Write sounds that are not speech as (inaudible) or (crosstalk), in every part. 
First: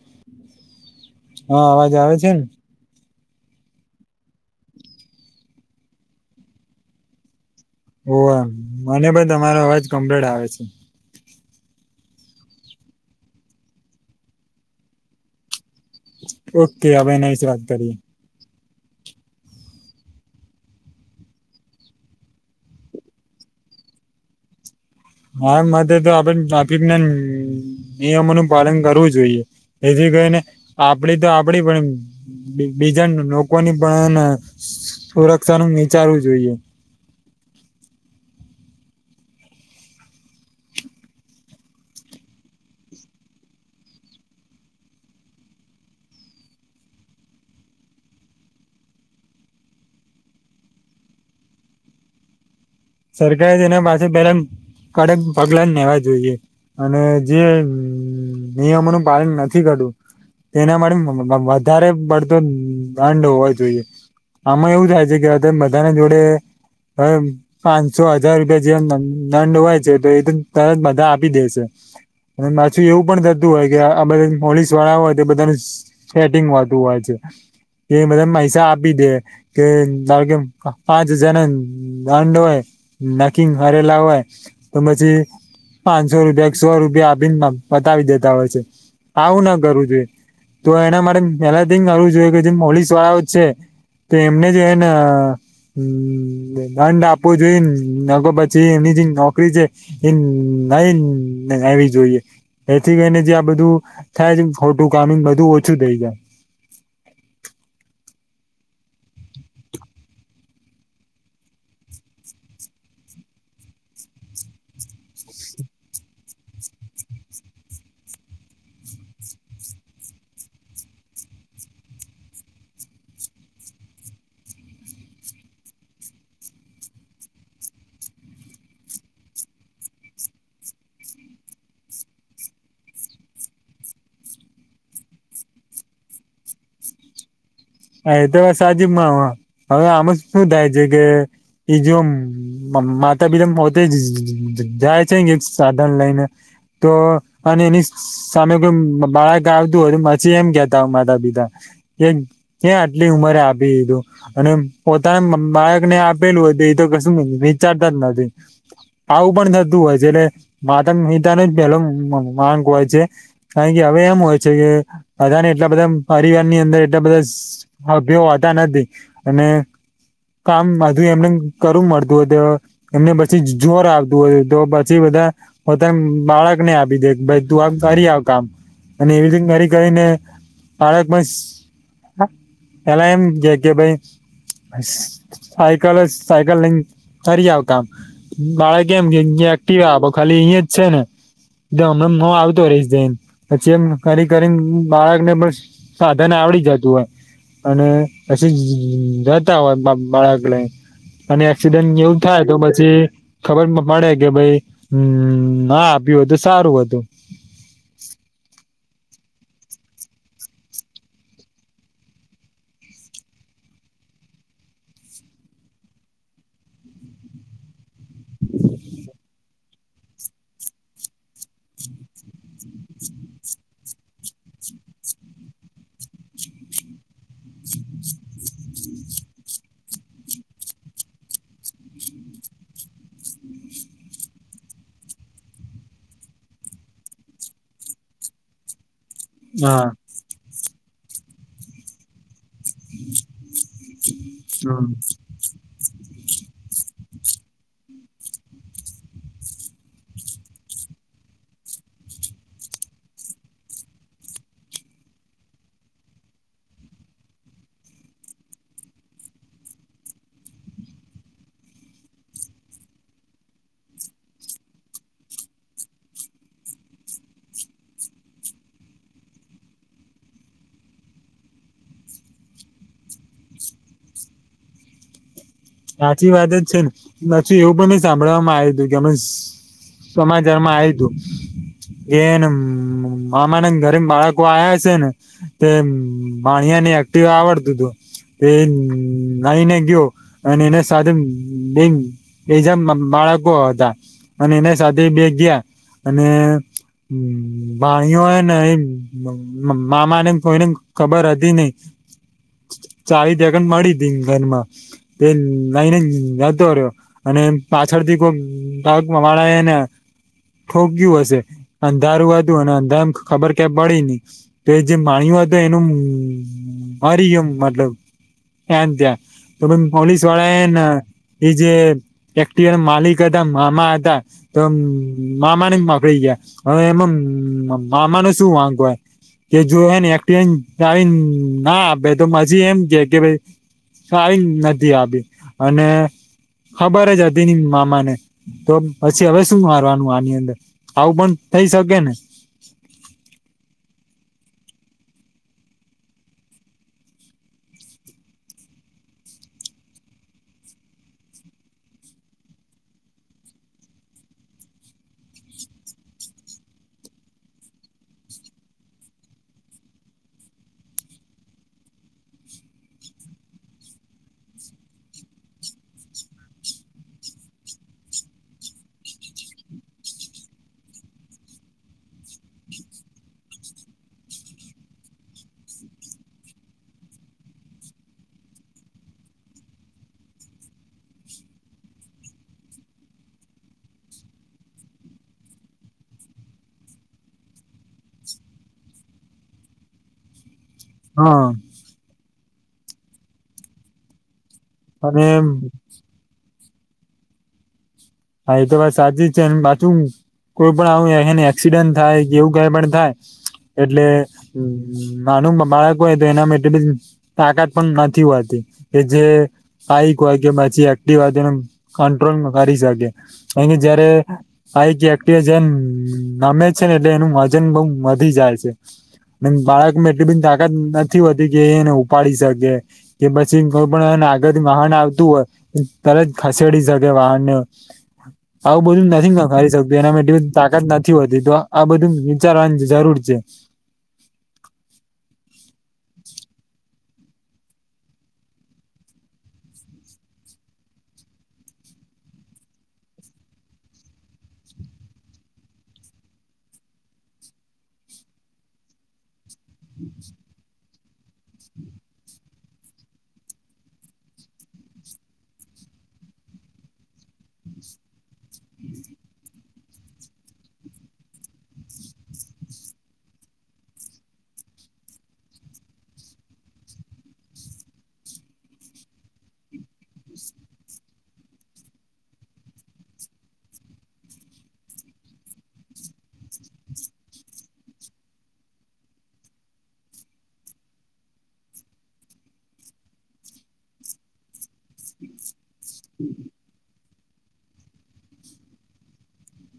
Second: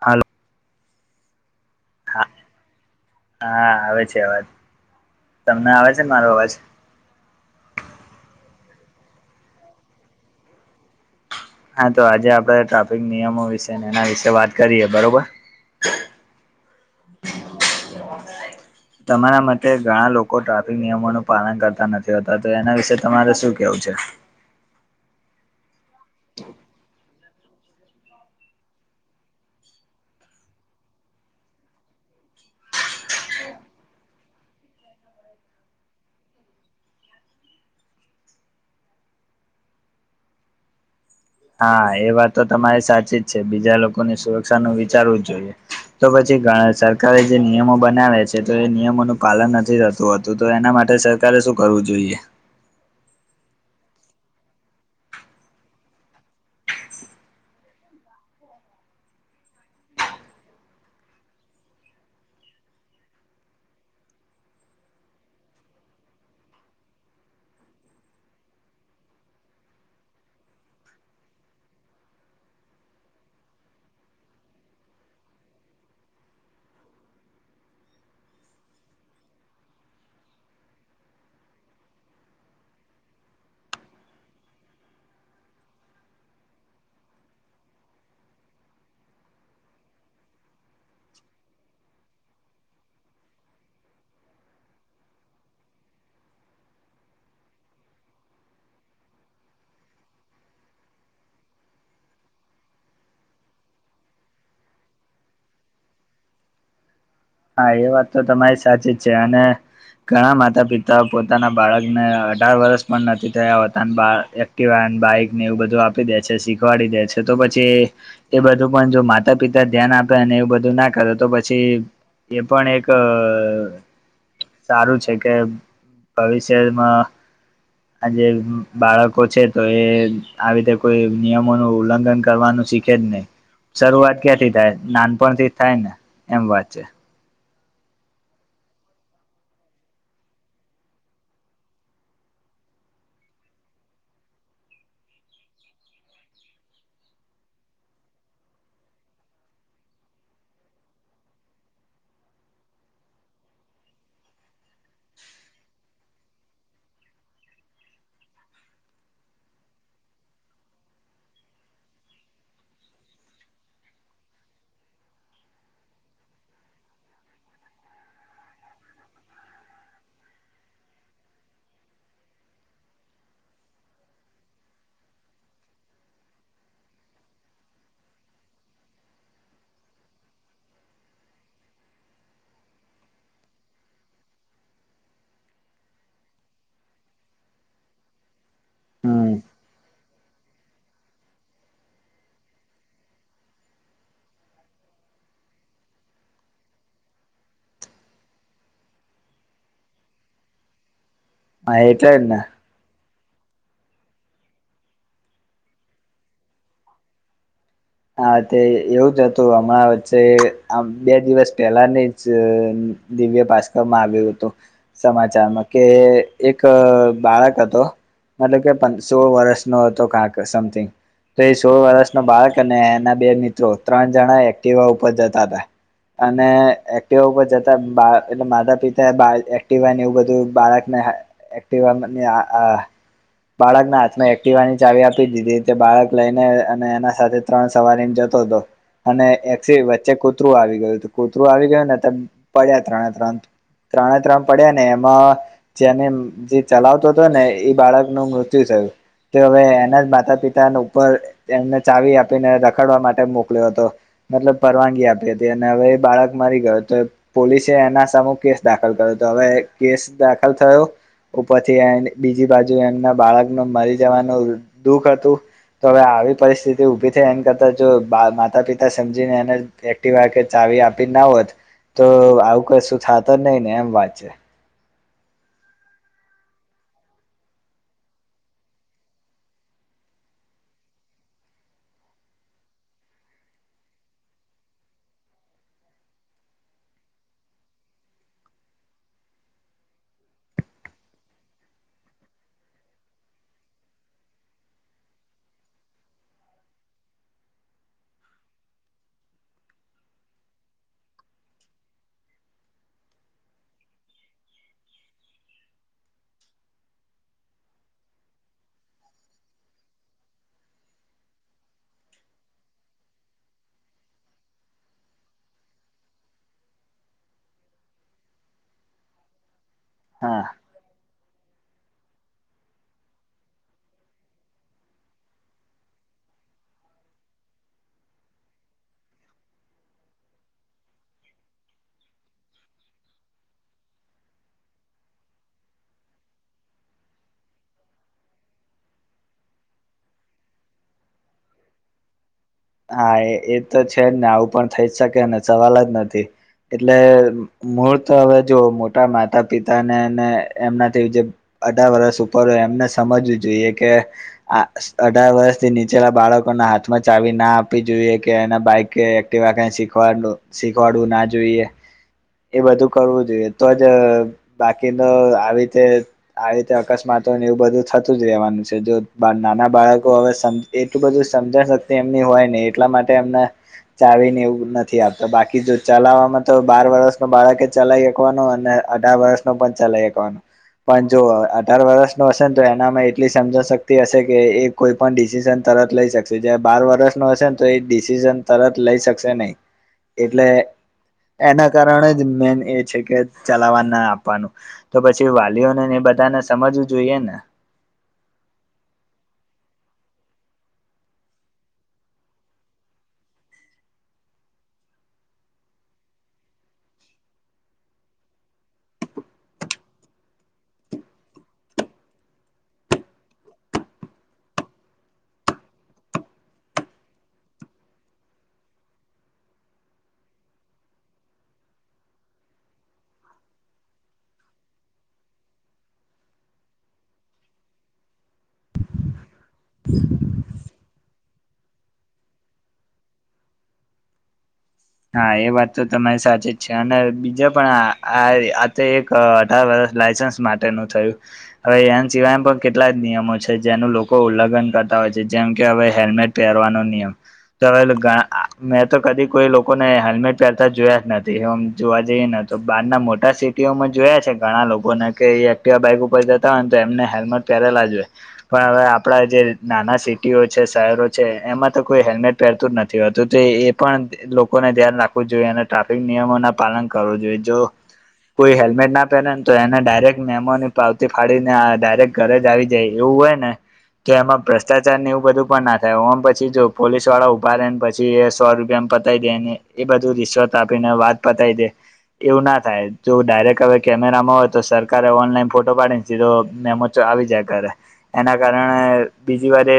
હાલો. હા અવાજ આવે હા છે ને. હા આવે છે અવાજ તમને આવે છે ને મારો અવાજ. ઓ આમ મને પણ તમારો અવાજ કમ્પ્લીટ આવે છે. હા તો આજે આપણે ટ્રાફિક નિયમો વિશે એના વિશે વાત કરીએ બરોબર. ઓકે અભાઈ નઈ જ વાત કરીએ. તમારા માટે ઘણા લોકો ટ્રાફિક નિયમોનું પાલન કરતા નથી હોતા તો એના વિશે તમારે શું કેવું છે. હા એ મ તો આપે બાી ના નિયમોનું પાલન કરવું જોઈએ એથી કરીને આપડી તો આપડી પણ. બીજા લોકોની પણ એને સુરક્ષા ન વિચારવું જોઈએ હા એ વાત તો તમારે સાચી જ છે બીજા લોકોની સુરક્ષા નું વિચારવું જ જોઈએ. તો પછી સરકારે જે નિયમો બનાવે છે તો એ નિયમોનું પાલન નથી થતું. તો હતું તો એના માટે સરકારે શું કરવું જોઈએ. સરકારે તેના પાસે પેલા કડક પગલા લેવા જોઈએ. અને જે નિયમોનું પાલન નથી કરું. એના માટે વધારે પડતો દંડ હોવો જોઈએ. આમાં એવું થાય છે કે બધાને જોડે હવે. પાંચસો હજાર રૂપિયા જેવ દંડ હોય છે તો એ તો તરત બધા આપી દે છે. અને માછું એવું પણ થતું હોય કે આ બધા પોલીસ વાળા હોય તો બધાનું. શેટિંગ વાતુ હોય છે. એ બધા પૈસા આપી દે કે કે પાંચ હજાર ના દાંડવાય નાખંગ હરે લાવવાય તો પછી. પાંચસો રૂપિયા એક સો રૂપિયા આ બીન બતાવી દેતા હોય છે આવું ના કરવું જોઈએ. તો એના માટે પેલા થીઈ કરવું જોઈએ કે જેમ પોલીસ વાળાઓ જ છે. તો એમને જેને હ દંડ આપવો જોઈએ ને અગો પછી એની જે નોકરી છે. એમ એવી જોઈએ. એથી કરીઈને જે આ બધું થાય છે ફોટું કામિંગ બધું ઓછું થઈ જાય. હા એ વાત તો તમારી સાચી જ છે અને ઘણા માતા પિતા પોતાના બાળકને અઢાર વર્ષ પણ નથી થયા હોતા બા કવા બાઈકને એવું બધું આપી દે છે શીખવાડી દે છે તો પછી. એ બધું પણ જો માતા પિતા ધ્યાન આપે અને એવું બધું ના કરે તો પછી. એ પણ એક. સારું છે કે ભવિષ્યમાં આ જે બાળકો છે તો એ આવી રીતે કોઈ નિયમો નું ઉલ્લંઘન કરવાનું શીખ કે જ નહી શરૂઆત ક્યાંથી થાય નાનપણથી થાય ને એમ વાત છે. હા એ તો સાજીબમાં હવે આમાં શું થાય છે કે જો માતા (inaudible) જાય છે કે સાધન લઈને. તો અને એની સામે કોઈ બાળક આવતું હોય પછી એમ કેતા માતા પિતા એક કયાં આટલી ઉંમરે આપી દીધું? અને પોતાના બાળક ને આપેલું હતું એતો કશું વિચારતા જ નથી. આવું પણ થતું હોય છે એટલે માતા પિતા નો જ પેલો વાંક હોય છે. કારણ કે હવે એમ હોય છે કે બધાને એટલા બધા પરિવાર ની અંદર એટલા બધા સભ્યો હોતા નથી અને કામ બધું એમને કરવું પડતું હોય તો. એમને પછી જોર આવતું હોય તો પછી બધા પોતાને બાળકને આપી દે ભાઈ તું આ કરી આવ કામ અને એવી રીતે કરી કરીને બાળક હ પેલા એમ કે કે ભાઈ સાયકલ જ સાયકલ લઈ કરી આવ કામ. બાળક એમ કે હમ એક્ટિવા આપો ખાલી અહીં જ છે ને હમણા હુ આવતો રહીશ જઈને પછી એમ કરી કરીને બાળકને બસ સાધન આવડી જતું હોય. અને પછી જતા હોય બાળક લઈ અને હા એક્સિડેન્ટ એટલે એવું જ ને થાય તો પછી. ખબર પડે કે ભાઈ ના આપ્યું હોત સારું હતું. હા તે એવું જ હતું હમણાં વચ્ચે આમ બે દિવસ પહેલાની જ જે દિવ્ય ભાસ્કર માં આવ્યો હતો. સમાચારમાં કે એક બાળક હતો. મતલબ કે સોળ વર્ષનો હતો કાક સમથિંગ તો એ સોળ વર્ષ નો બાળક અને એના બે મિત્રો ત્રણ જણા એક્ટિવા ઉપર જતા હતા. અને એક્ટિવા ઉપર જતા બા એટલે માતા પિતા બા એક્ટવા હોય ને એવું બધું બાળકને એક્ટિવા મને આ. બાળકના હાથમાં એક્ટિવાની ચાવી આપી દીધી તે બાળક લઈને અને એના સાથે ત્રણ સવારીમ જતો હતો અને હા વચ્ચે કૂતરું આવી ગયું તો કૂતરું આવી ગયું ને તો પડ્યા ત્રણે ત્રણ ત્રણે ત્રણ પડ્યા ને હમ. એમાં જેને જે ચલાવતો હતો ને એ બાળક નું મૃત્યુ થયું. તો હવે એના જ માતા પિતા ઉપર એમને ચાવી આપ આપીને રખડવા માટે મોકલ્યો હતો મતલબ પરવાનગી આપી હતી અને હવે એ બાળક મરી ગયો હતો તો પોલીસે એના સામે કેસ દાખલ કર્યો હતો હવે કેસ દાખલ થયો ઉપરથી એન્ડ બીજી બાજુ એમના બાળક નુ મરી જવાનું દુઃખ હતું. તો હવે આવી પરિસ્થિતિ ઉભી ત્યાં એમ કરતા જો માતા પિતા સમજીને એને એક્ટિવા કે ચાવી આપી ના હોત તો આવું કશું થાત જ નહી ને એમ વાત છે. સાચી વાત જ છે ને પછી એવું પણ સાંભળવામાં આવ્યું હતું કે અમે સમાચાર માં આયુ તું કે હે ને મામા ના ઘરે બાળકો આયા હશે ને તે ભાણિયા ને એક્ટિવા આવડતું હતું તે લઈને ગયો અને એના સાથે બે બીજા બાળકો હતા. અને એના સાથે બે ગયા અને ભાણીયો હે ને ઈ મામા ને કોઈને ખબર હતી નહી ચાવી તેકન પડી હતી ઘરમાં તે લઈને જતો રહ્યો અને પાછળથી કોઈ બાક વાળા એ ને ઠોકયું હશે અંધારું હતું અને અંધારમ ખબર ક્યાં પડી નહી તો એ જે માણ્યું હતો એનું મરી ગયો એમ મતલબ એ ત્યાં તો પોલીસ હા વાળા હેન એ જે એક્ટિવાના માલિક હતા મામા હતા તોમ મામાને પકડી ગયા હવે એમ મામા નું શું વાક હોય. કે જોહેને એક્ટિવાની ચાવી ના આપે તો પછી એમ કે ભાઈ ચાવી નથી આપી અને ખબર જ હતી ની મામાને તો પછી હવે શું મારવાનું આની અંદર આવું પણ થઈ શકે ને હા એ એ તો છે જ ને આવું પણ થઈ જ શકે ને સવાલ જ નથી એટલે મૂળ તો હવે જોવ મોટા માતા પિતા ને એમનાથી જે અઢાર વર્ષ ઉપર હોય એમને સમજવું જોઈએ કે આ અઢાર વર્ષ થી નીચેલા બાળકો ના હાથમાં ચાવી ના આપ આપી જોઈએ કે એને બાઈક એકટીવા કાઈ શીખવાડું શીખવાડવું ના જોઈએ એ બધું કરવું જોઈએ તો જ બાકીનો આવી રીતે આ રીતે અકસ્માતોને એવું બધું થતું જ રહેવાનું છે જો નાના બાળકો હવે સમ એટલું બધું સમજણ શકતિ એમની હોય ને એટલા માટે એમને ચાવીને એવું નથી આપતા બાકી જો ચલાવવામાં તો બાર વર્ષ નું બાળકે ચલાવી શકવાનું અને અઢાર વર્ષ નો પણ ચલાઈ હકવાનું પણ જો અઢાર વરષ નું હશે ને તો એનામાં એટલી સમજણ શક્તિ હશે કે એક કોઈ પણ ડિસિઝન તરત લઈ શકશે જ્યારે બાર વરષ નો હશે ને તો એ ડિસન તરત લઈ શકશે નહી એટલે હા એના કારણે જ મેન એ છે કે ચલાવવા ના આપવાનું તો અને પછી વાલીઓને એ બધાને સમજવું જોઈએ ને હા એ તો વાત સાચી જ છે પાછું કોઈ પણ આવું એન એક્સિડન્ટ થાય કે એવું કઈ પણ થાય એટલે નાનું બાળક હોય તો એના મા એટલી બધી તાકાત પણ નથી હોતી કે જે આઈક હોય કે પછી એક્ટિવા હોય તો કંટ્રોલ કરી શકે કારણ કે જયારે આઈક એક્ટિવા જેમ નમે છે ને એટલે એનું વજન બઉ વધી જાય છે. ને બાળકમાં એટલી બધી તાકાત નથી હોતી કે એને ઉપાડી શકે કે પછી કોઈ પણ આગળથી વાહન આવતું હોય તરત ખસેડી શકે વાહનને હચ આવું બધું નથીારી શકતું એનામાં બધી તાકાત નથી હોતી તો આ બધું વિચારવાની જરૂર છે. હા એ વાત તો તમારી સાચી જ છે અને બીજા પણ આ આ તો એક અ અઢાર વર્ષ લાસન્સ માટેનું થયું. હવે એ સિવાય પણ કેટલા જ નિયમો છે જેનું લોકો ઉલ્લંઘન કરતા હોય છે જેમ કે હવે હેલ્મેટ પહેરવાનો નિયમ તો હવે મેં તો કદી કોઈ લોકોને હેલ્મેટ પહેરતા જોયા જ નથી. એમ જોવા જઈએ ને તો બહાર ના મોટા સિટીઓમાં જોયા છે ઘણા લોકોને કે બાઈક ઉપર જતા હોય ને તો એમને હેલ્મેટ પ્યારે લાહોય. પણ હવે આપડા જે નાના સિટીઓ છે શહેરો છે એમાં તો કોઈ હેલ્મેટ પહેરતું જ નથી હોતું એ પણ લોકોને ધ્યાન રાખવું જોઈએ અને ટ્રાફિક નિયમો ના પાલન કરવું જોઈએ જો. કોઈ હેલ્મેટ ના પહેરે ને તો એને ડાયરેક્ટ મેમોની પાવતી ફાડીને ડાયરેક્ટ ઘરે જ આવી જાય એવું હોય ને. તો એમાં ભ્રષ્ટાચાર ને એવું બધું પણ ના થાય ઓમ પછી જો પોલીસ વાળા ઉભાને પછી એ સો રૂપિયા પતાય ને એ બધું રિશ્વત આપીને વાત પતાવી દે એવું ના થાય તો ડાયરેક્ટ હવે કેમેરામાં હોય તો સરકારે ઓનલાઈન ફોટો પાડીને મે તો આવી જાય કરે એના કારણે બીજી વારે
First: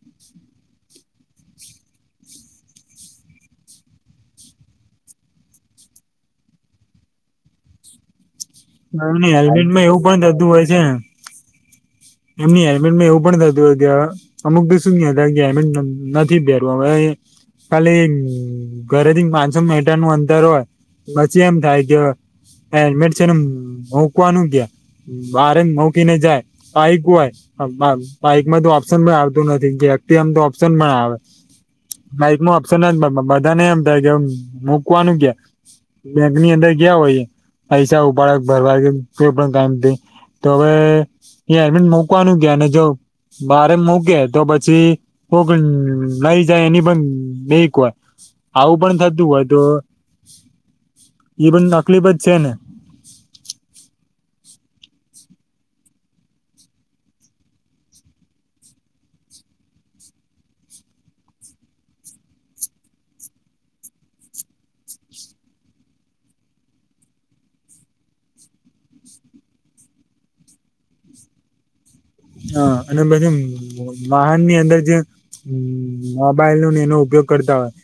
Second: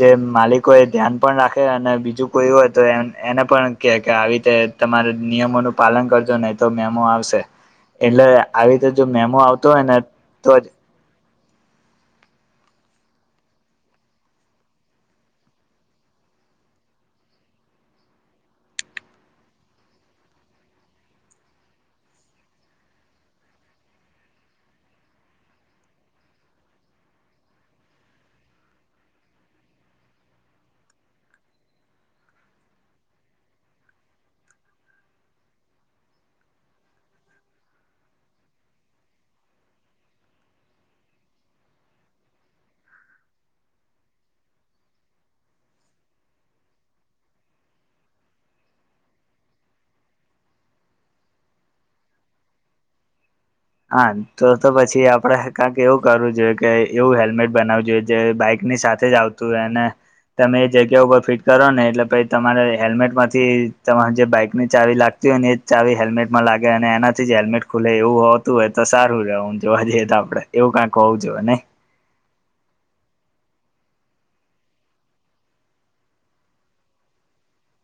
જે માલિકો એ ધ્યાન પણ રાખે અને બીજું કોઈ હોય તો એ એને પણ કે કે આવી રીતે તમારે નિયમો નું પાલન કરજો નહી તો મેમો આવશે એટલે આવી રીતે જો મેમો આવતો હોય હેલ્મેટમાં ને એવું પણ થતું તો જ. હોય છે ને એમની હેલ્મેટ માં એવું પણ થતું ગ્યાં. અમુક બી શું ક ગયા અમે નથી પહેરવ હવે. કાલી ઘરેથી પાંચસો મીટર નું અંતર હોય. પછી એમ થાય કે એડડન મકવાનું કયા. બારે મુકી ને જાય. બાઈક હોય બાઈકમાં તો ઓપ્શન પણ આવતું નથી વ્યક્તિ એમ તો ઓપ્શન પણ આવે. બાઈક ન અપ્શન ના બધા ને એમ થાય કે મૂકવાનું ક્યા. બેંક ની અંદર ગયા હોય પૈસા ઉપાડ ભરવા કોઈ પણ કામ થયુ તો હવે હલ્મિટ મુકવાનું ગયા અને જો બારે મૂકે તો પછી હગ નઈ જની બંધ નયકવા. આવું પણ થતું હોય તો એ પણ તકલીફ જ છે ને. હા તો તો પછી આપડે કંક એવું કરવું જોઈએ કે એવું હેલ્મેટ બનાવું જોઈએ જે બાઈકની સાથે જ આવતુ તું એને. તમે એ જગ્યા ઉપર ફિટ કરો ને એટલે પ તમારે હેલ્મેટ માંથી તમા જે બાઈક ને ચાવી લાગ ને જ ચાવી હેલ્મેટમાં લાગે અને એનાથી જ હેલ્મેટ ખુલે એવું હોત. તું એ તો સારું ર જો આજે તો આપડે એવું કઈ કઉં જો ને. હ અને પછી વાહન ની અંદર જે. હમ મોબાઈલ નોને એનો ઉપયોગ કરતા હોય.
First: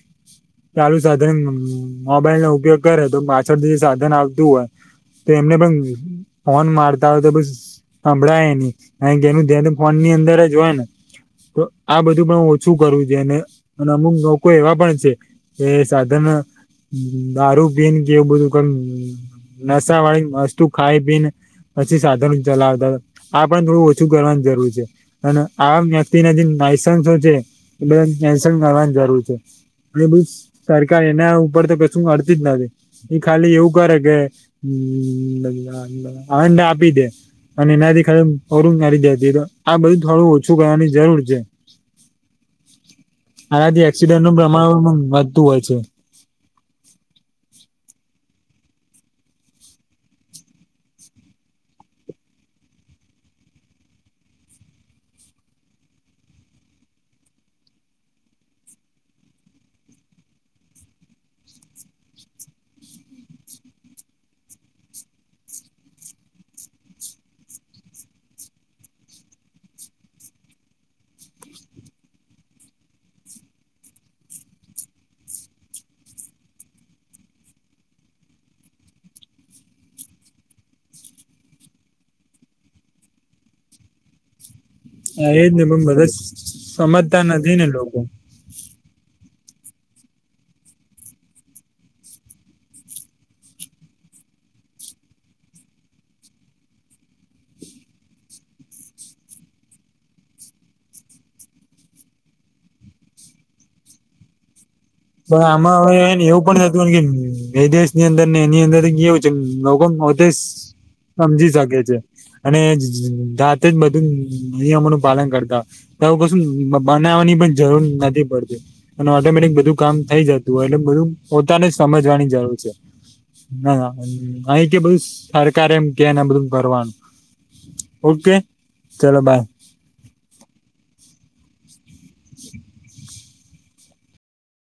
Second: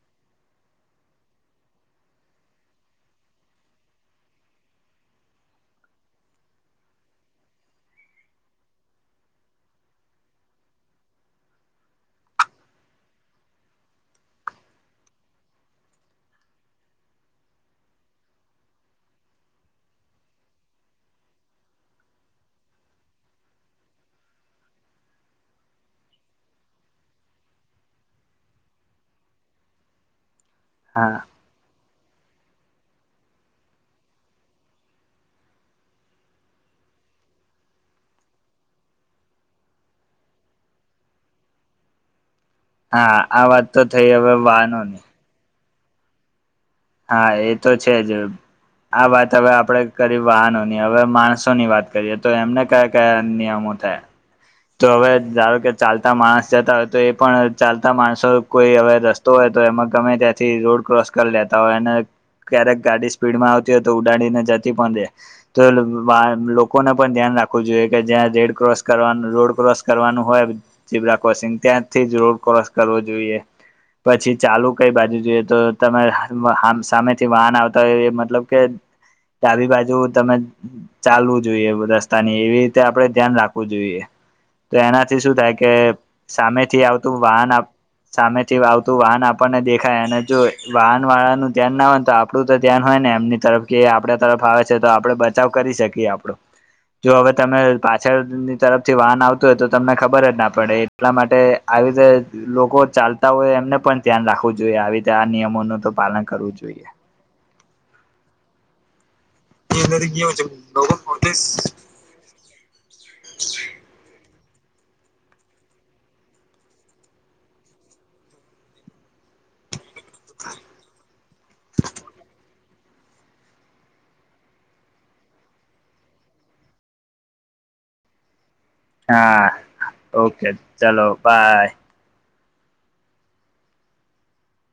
ચાલુ સાધન મોબાઈલ નો ઉપયોગ કરે તો પાછળથી જે સાધન આવતું હોય. તો એમને પણ ફન મારતા હોય તો બસ સાભળાય નહી. ક કે એનું ધ્યા ફોનની અર જ હોય ને. તો આ બધું પણ ઓછું કરું છેઈ અને અમુક લોકો એવા પણ છે. એ સાધન દારૂ પીન કે એવું બધું ક નસા વાળી વસ્તુ ખાઈ પી ને પછી સાધન ચલાવતા. આ પણ થોડું ઓછું કરવાની જરૂર છે અને આ વ્યક્તિ ના જે લઇસન્સો છે. એ બધા કેન્શલ કરવાન જરૂર છે અને બધૂ સરકાર હા એના ઉપર તો ક સું કરતી જ નથી એ ખાલી એઉં કરે કેે (unintelligible) ફંડ આપી દે અને એનાથી ખાલી પૂરું કરીદે (unintelligible) આ બધું થોડું ઓછું કરવાની જરૂર છે. હા આ વાત તો આનાથી થઈ એક્સિડન હવે નું વાહનોની પ્રમાણ (unintelligible) વધતું હોય છે હા એ તો છે જ આ વાત હવે આપડે કરી વાહનો ની હવે માણસો ની વાત કરીએ તો એમને કયા કયા નિયમો થે તો હવે ધારો કે ચાલતા માણસ જતા હોય તો એ પણ ચાલતા માણસો કોઈ હવે રસ્ તો એતો એમાં ગમે ત્યાંથી રોડ ક્રોસ કર લેતા હોય અને ક્યારેક ગાડી સ્પીડ માં આવતી હોય તો ઉડાડીને જતી પણ રે તો (unintelligible) લોકોને પણ ધ્યાન રાખવું જોઈએ કે જ્યાં રેડ ક્રોસ કરવાનું રોડ ક્રોસ કરવાનું હોય ઝીબ્રા ક્રોસિંગ ત્યાંથી જ રોડ ક્રોસ કરવો જોઈએ પછી ચાલુ કઈ બાજુ જોઈએ તો તમે હ હામ સામેથી વાહન આવતા હોય એ મતલબ કે ડાબી બાજુ તમે ચાલવું જોઈએ રસ્તા ની એવી રીતે આપડે ધ્યાન રાખવું જોઈએ. તો એનાથી હા શું એજ થાય ને કે પણ બધા સામેથી આવતું સમજતા વાહન નથી આ ને લોકો. સામે થી આવતું વાહન આપણને દેખાય અને જો વાહન વાળાનું ધ્યાન ના હોય તો આપડું તો ધ્યાન હોય ને એમની તરફ કે આપડા તરફ આવે છે તો આપડે બચાવ કરી શકીએ આપડો. જો હવે તમે પાછળની તરફ જે વાહન આવતું હોય તો તમને ખબર જ ના પડે એટલા માટે આવી રીતે લોકો ચાલતા હોય એમને પણ ધ્યાન રાખવું જોઈએ આવી રીતે આ પણ આમાં નિયમોનું તો હવે હેન પાલન એવું કરવું પણ થતું જોઈએ હો કે એ દેશ ની અંદર ને એની અંદર કેવું છે લોકો પોતે સમજી શકે છે. અને જાતે જ બધું નિયમો નું પાલન કરતા તો આઉ કશું બ-બનાવાની પણ જરૂર નથી પડતી અને ઓટોમેટિક બધું કામ થઈ જતું હોય એટલે બધું પોતાને સમજવાની જરૂર છે. ના ના નહીં કે બધું સરકારે એમ કેને આ બધું કરવાનું ઓકે ચલો બાય. હા ઓકે ચલો બાય